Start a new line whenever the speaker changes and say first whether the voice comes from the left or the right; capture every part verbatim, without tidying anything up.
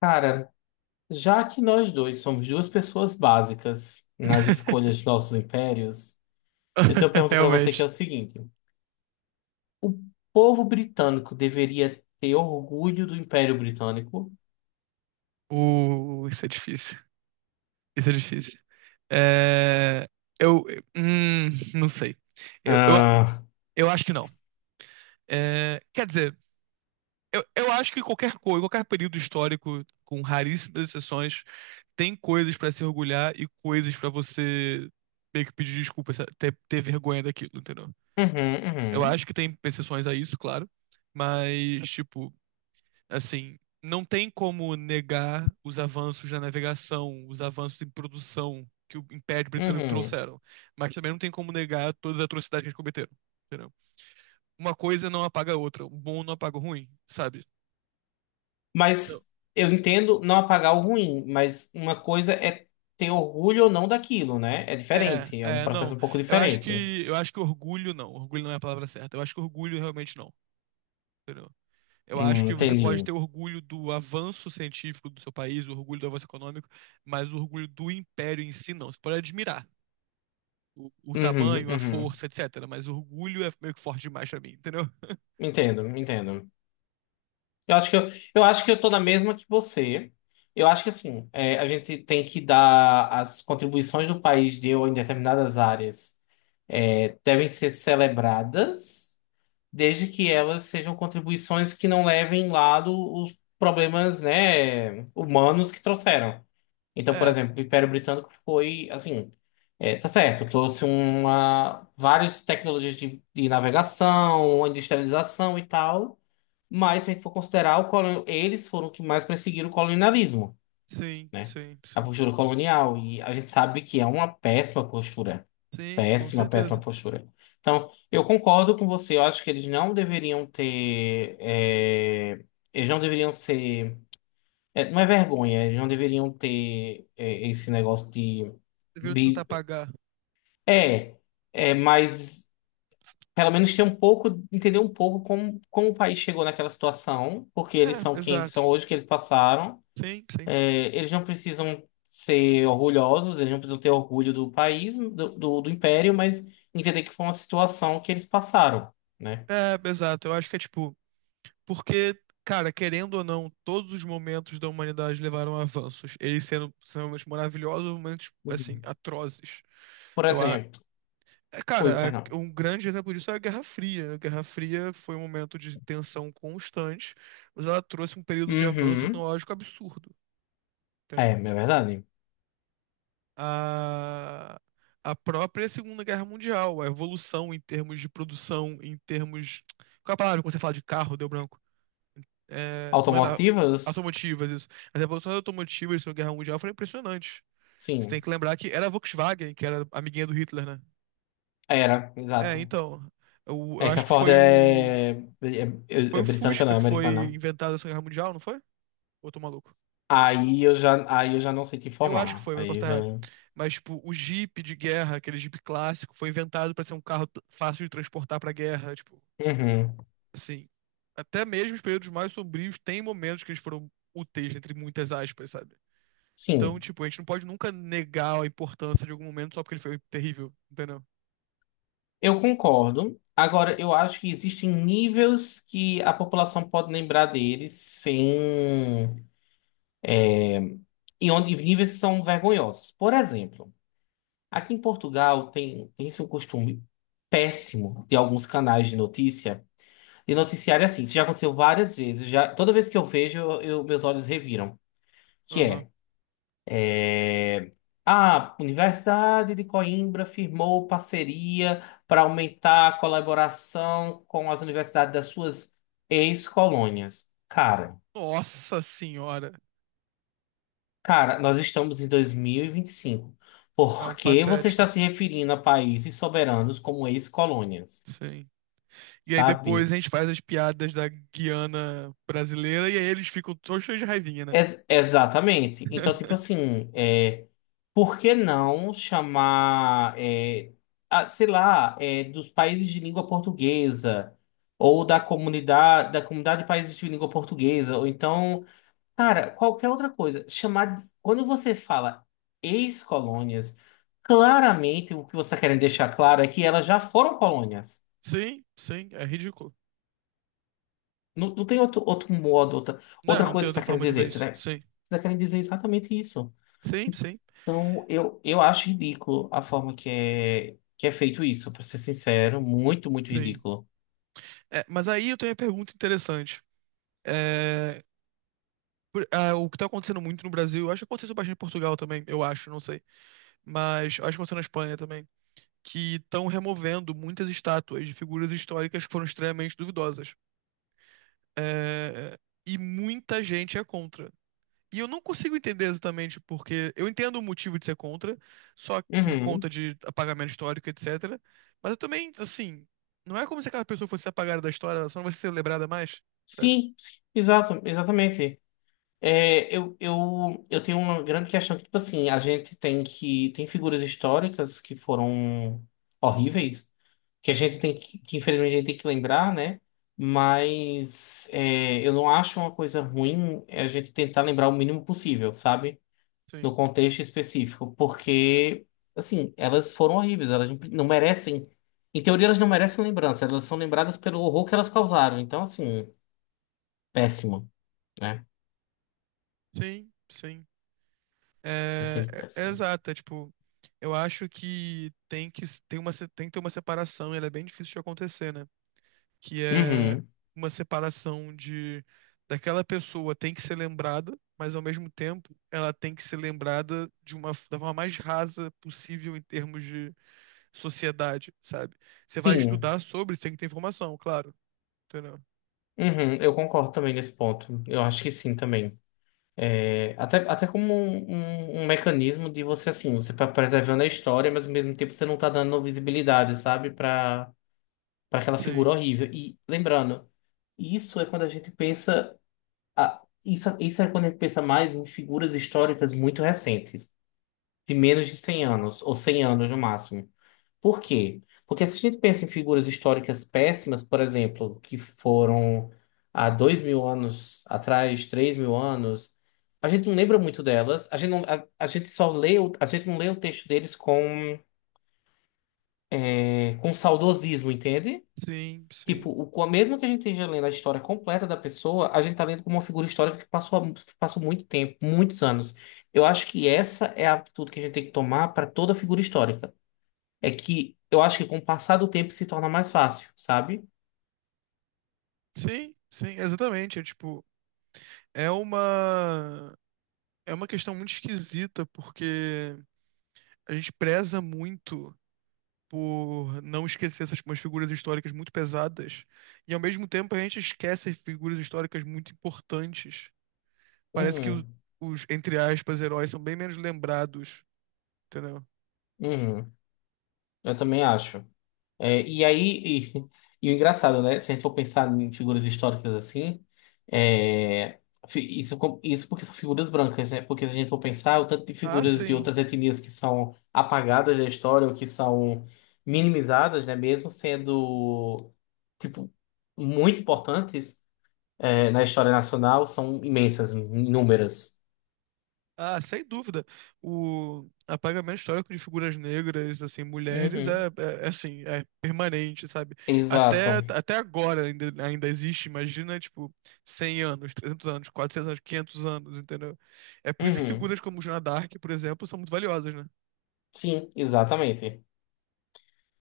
left: Cara, já que nós dois somos duas pessoas básicas nas escolhas de nossos impérios, eu tenho uma pergunta pra você que é
right: Realmente.
left: o seguinte: o povo britânico deveria ter orgulho do Império Britânico?
right: Uh, isso é difícil. Isso é difícil. É, eu, hum, não sei. Eu, eu,
left: Ah,
right: eu acho que não. É, quer dizer, eu, eu acho que qualquer coisa, qualquer período histórico, com raríssimas exceções, tem coisas pra se orgulhar e coisas pra você meio que pedir desculpa, sa- ter, ter vergonha daquilo, entendeu?
left: uhum,
right: Eu
left: uhum,
right: acho que tem exceções a isso, claro. Mas, tipo, assim, não tem como negar os avanços na navegação, os avanços em produção que o Império Britânico
left: uhum.
right: trouxeram. Mas também não tem como negar todas as atrocidades que eles cometeram. Entendeu? Uma coisa não apaga a outra. O bom não apaga o ruim, sabe? Então,
left: Mas eu entendo não apagar o ruim, mas uma coisa é ter orgulho ou não daquilo, né? É diferente, é
right: é,
left: um
right: é, não.
left: processo um pouco
right: Eu acho
left: diferente.
right: que, eu acho que orgulho não. Orgulho não é a palavra certa. Eu acho que orgulho realmente não. Entendeu? Eu acho
left: Hum,
right: que você pode
left: entendi.
right: ter orgulho do avanço científico do seu país, o orgulho do avanço econômico, mas o orgulho do império em si não. Você pode admirar, o, o
left: Uhum,
right: tamanho, a
left: uhum.
right: força, etcétera. Mas o orgulho é meio que forte demais pra mim, entendeu?
left: Entendo, entendo. Eu acho que eu, eu acho que eu tô na mesma que você. Eu acho que assim, é, a gente tem que dar as contribuições do país deu em determinadas áreas é, devem ser celebradas desde que elas sejam contribuições que não levem em lado os problemas, né, humanos que trouxeram. Então, por
right: É,
left: exemplo, o Império Britânico foi assim, é, tá certo, trouxe uma várias tecnologias de, de navegação, industrialização e tal, mas se a gente for considerar, o colon- eles foram os que mais perseguiram o colonialismo,
right: sim,
left: né?
right: sim,
left: A
right: sim.
left: postura colonial, e a gente sabe que é uma péssima postura.
right: Sim, com
left: Péssima, péssima
right: certeza.
left: postura. Então, eu concordo com você. Eu acho que eles não deveriam ter. É, eles não deveriam ser. É, não é vergonha, eles não deveriam ter é, esse negócio de.
right: Deveriam tentar
left: bi-
right: pagar.
left: É, é, mas pelo menos ter um pouco, entender um pouco como, como o país chegou naquela situação, porque
right: É,
left: eles são quem são
right: exato.
left: hoje, que eles passaram.
right: Sim, sim.
left: É, eles não precisam ser orgulhosos, eles não precisam ter orgulho do país, do, do, do império, mas entender que foi uma situação que eles passaram, né?
right: É, exato. Eu acho que é tipo, porque, cara, querendo ou não, todos os momentos da humanidade levaram a avanços. Eles sendo extremamente maravilhosos, momentos, assim,
left: Uhum.
right: atrozes.
left: Por
right: Eu, a-
left: exemplo,
right: É,
left: ui,
right: cara, a-
left: perdão.
right: um grande exemplo disso é a Guerra Fria, né? A Guerra Fria foi um momento de tensão constante, mas ela trouxe um período de avanço
left: Uhum.
right: tecnológico absurdo,
left: É,
right: entendeu?
left: é verdade.
right: A, a própria Segunda Guerra Mundial, a evolução em termos de produção, em termos... Qual é a palavra quando você fala de carro, deu branco? É, não é na...
left: Automotivas?
right: automotivas isso. As evoluções automotivas da Segunda Guerra Mundial foram impressionantes. Você tem
left: Sim,
right: que lembrar que era a Volkswagen, que era amiguinha do Hitler, né?
left: era,
right: É,
left: exato.
right: então, eu,
left: É
right: eu
left: que
right: acho
left: a
right: que
left: Ford é,
right: foi o...
left: é, é-
right: Foi
left: é
right: o
left: britânica, não
right: Fusca
left: é
right: que
left: americana.
right: foi inventado na Segunda Guerra Mundial, não foi? Ou eu tô maluco?
left: Aí eu já, aí eu já não sei te
right: Eu acho que
left: informar.
right: foi, mas eu posso
left: Aí eu
right: estar
left: já.
right: errado. Mas, tipo, o Jeep de guerra, aquele Jeep clássico, foi inventado pra ser um carro t- fácil de transportar pra guerra. Tipo,
left: Uhum.
right: assim. Até mesmo os períodos mais sombrios têm momentos que eles foram úteis, entre muitas aspas, sabe? Então,
left: Sim.
right: tipo, a gente não pode nunca negar a importância de algum momento só porque ele foi terrível, entendeu?
left: Eu concordo. Agora, eu acho que existem níveis que a população pode lembrar deles sem. E onde e níveis que são vergonhosos. Por exemplo, aqui em Portugal tem, tem-se um costume péssimo de alguns canais de notícia de noticiário é assim. Isso já aconteceu várias vezes. Já, toda vez que eu vejo, eu- meus olhos reviram. Que
right: Aham.
left: é. A Universidade de Coimbra firmou parceria para aumentar a colaboração com as universidades das suas ex-colônias. Cara,
right: Nossa senhora.
left: cara, nós estamos em dois mil e vinte e cinco.
right: Não,
left: Por que você
right: patético.
left: está se referindo a países soberanos como ex-colônias?
right: Sim. E aí depois
left: Sabe?
right: a gente faz as piadas da Guiana brasileira e aí eles ficam todos cheios de raivinha, né?
left: Ex- exatamente. Então, tipo assim, é, por que não chamar, é, a- sei lá, é, dos países de língua portuguesa, ou da comunidade, da comunidade de países de língua portuguesa, ou então, cara, qualquer outra coisa. Chamar, quando você fala ex-colônias, claramente o que você está querendo deixar claro é que elas já foram colônias.
right: Sim, sim, é ridículo.
left: Não, não tem outro, outro modo, outra,
right: Não,
left: outra
right: não tem
left: coisa que você
right: outra
left: está querendo
right: forma de ver
left: dizer. Você
right: isso.
left: está, você
right: Sim,
left: está querendo dizer exatamente isso.
right: sim, sim,
left: Então, eu, eu acho ridículo a forma que é, que é feito isso, pra ser sincero, muito, muito
right: sim.
left: ridículo.
right: É, mas aí eu tenho uma pergunta interessante. É, por- ah, o que tá acontecendo muito no Brasil, acho que aconteceu bastante em Portugal também, eu acho, não sei. Mas acho que aconteceu na Espanha também. Que estão removendo muitas estátuas de figuras históricas que foram extremamente duvidosas. É, e muita gente é contra. E eu não consigo entender exatamente porque. Eu entendo o motivo de ser contra, só por conta
left: Uhum.
right: de apagamento histórico, etcétera. Mas eu também, assim, não é como se aquela pessoa fosse apagada da história, ela só não vai ser lembrada mais, sabe?
left: Sim, sim, exato, exatamente. É, eu, eu, eu tenho uma grande questão que, tipo assim, a gente tem que. Tem figuras históricas que foram horríveis, que a gente tem que, que infelizmente a gente tem que lembrar, né? Mas é, eu não acho uma coisa ruim a gente tentar lembrar o mínimo possível, sabe? No
right: Sim,
left: contexto específico, porque, assim, elas foram horríveis, elas não merecem. Em teoria, elas não merecem lembrança, elas são lembradas pelo horror que elas causaram. Então, assim, péssimo, né?
right: sim, sim.
left: É
right: É,
left: sempre
right: é- é
left: péssimo.
right: exato, é tipo, eu acho que tem que, tem uma, se- tem que ter uma separação, e ela é bem difícil de acontecer, né? que é
left: Uhum.
right: uma separação de daquela pessoa tem que ser lembrada, mas ao mesmo tempo ela tem que ser lembrada de uma da forma mais rasa possível em termos de sociedade, sabe? Você vai
left: Sim,
right: estudar sobre, você tem que ter informação, claro, entendeu?
left: uhum, eu concordo também nesse ponto. Eu acho que sim também. É, até, até como um, um- um mecanismo de você, assim, você tá preservando a história, mas ao mesmo tempo você não tá dando visibilidade, sabe, para para aquela figura
right: Sim,
left: horrível. E lembrando, isso é quando a gente pensa. Ah, isso, isso é quando a gente pensa mais em figuras históricas muito recentes, de menos de cem anos, ou cem anos no máximo. Por quê? Porque se a gente pensa em figuras históricas péssimas, por exemplo, que foram há dois mil anos atrás, três mil anos, a gente não lembra muito delas, a gente, não, a, a gente só lê, o- a gente não lê o texto deles com, eh, com saudosismo, entende?
right: sim, sim.
left: Tipo, o, co- mesmo que a gente esteja lendo a história completa da pessoa, a gente tá lendo como uma figura histórica que passou, há mu- que passou muito tempo, muitos anos. Eu acho que essa é a atitude que a gente tem que tomar para toda figura histórica. É que eu acho que com o passar do tempo se torna mais fácil, sabe?
right: Sim, sim, exatamente, é tipo, é uma é uma questão muito esquisita porque a gente preza muito por não esquecer essas umas figuras históricas muito pesadas. E ao mesmo tempo a gente esquece figuras históricas muito importantes. Parece que o-
left: Uhum,
right: os, entre aspas, heróis são bem menos lembrados, entendeu?
left: uhum. Eu também acho. É, e aí, e, e o engraçado, né? Se a gente for pensar em figuras históricas assim, é, fi- isso, com- isso porque são figuras brancas, né? Porque se a gente for pensar, o tanto de
right: Ah,
left: figuras de
right: sim.
left: outras etnias que são apagadas da história ou que são minimizadas, né? Mesmo sendo, tipo, muito importantes, é, na história nacional, são imensas, inúmeras.
right: Ah, sem dúvida. O apagamento histórico de figuras negras, assim, mulheres,
left: Uhum.
right: é, é- é assim, é permanente, sabe? Até,
left: Exato.
right: até agora ainda, ainda existe, imagina, tipo, cem anos, trezentos anos, quatrocentos anos, quinhentos anos, entendeu? É por isso que
left: Uhum.
right: figuras como Joana d'Arc, por exemplo, são muito valiosas, né?
left: Sim, exatamente.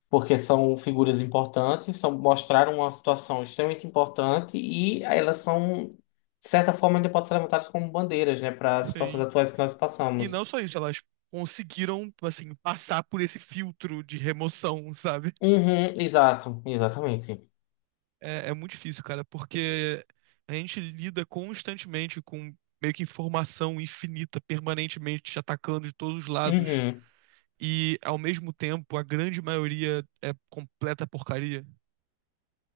left: Porque são figuras importantes, são, mostraram uma situação extremamente importante e elas são, de certa forma, ainda podem ser levantadas como bandeiras, né, para as situações
right: Sim.
left: atuais que nós
right: E não
left: passamos.
right: só isso, elas conseguiram, assim, passar por esse filtro de remoção, sabe?
left: Uhum, exato, exatamente.
right: É, é muito difícil, cara, porque a gente lida constantemente com meio que informação infinita, permanentemente te atacando de todos os lados.
left: Uhum,
right: E, ao mesmo tempo, a grande maioria é completa porcaria,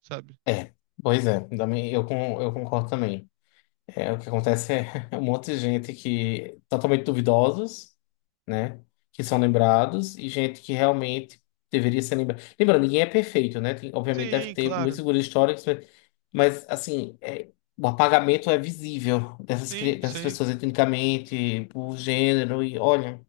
right: sabe?
left: é, pois é, também, eu, con- eu concordo também. É, o que acontece é um monte de gente que totalmente duvidosos, né, que são lembrados e gente que realmente deveria ser lembrada. Lembrando, ninguém é perfeito, né? Tem- obviamente deve
right: Sim,
left: ter muitas
right: claro.
left: figuras históricas. Mas, assim, é, o apagamento é visível dessas, cri-
right: Sim,
left: dessas
right: sim,
left: pessoas etnicamente, por gênero, e olha.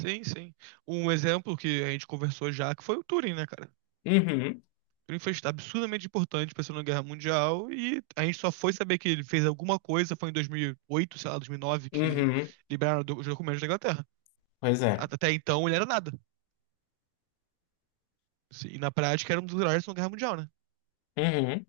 right: sim, sim. Um exemplo que a gente conversou já, que foi o Turing, né, cara?
left: Uhum,
right: O Turing foi absurdamente importante pra Segunda Guerra Mundial e a gente só foi saber que ele fez alguma coisa, foi em dois mil e oito, sei lá, dois mil e nove, que
left: uhum,
right: liberaram do- os documentos da Inglaterra.
left: pois é.
right: Até então ele era nada. Sim, e na prática era um dos heróis da Segunda Guerra Mundial, né?
left: Uhum.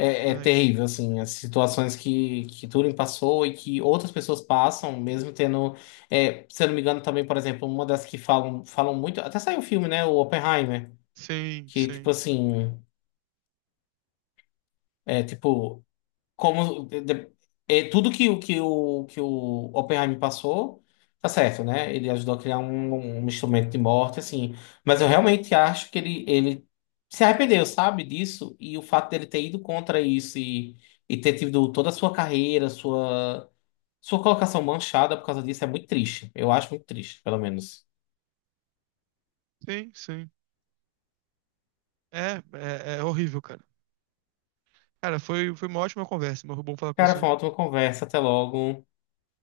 left: É, é
right: Ai, ai.
left: terrível, assim, as situações que, que Turing passou e que outras pessoas passam, mesmo tendo. É, se eu não me engano, também, por exemplo, uma das que falam, falam muito. Até saiu um filme, né? O Oppenheimer,
right: Sim,
left: que, tipo
right: sim,
left: assim. É, tipo, como de- é, tudo que, o- que, o, que o Oppenheimer passou, tá certo, né? Ele ajudou a criar um, um instrumento de morte, assim. Mas eu
right: sim.
left: realmente acho que ele, ele se arrependeu, sabe, disso. E o fato dele ter ido contra isso e, e ter tido toda a sua carreira, sua, sua colocação manchada por causa disso é muito triste. Eu acho muito triste, pelo menos.
right: Sim, sim. É, é, é horrível, cara. Cara, foi, foi uma ótima conversa, mas foi bom falar com
left: Cara,
right: você.
left: foi uma ótima conversa. Até logo.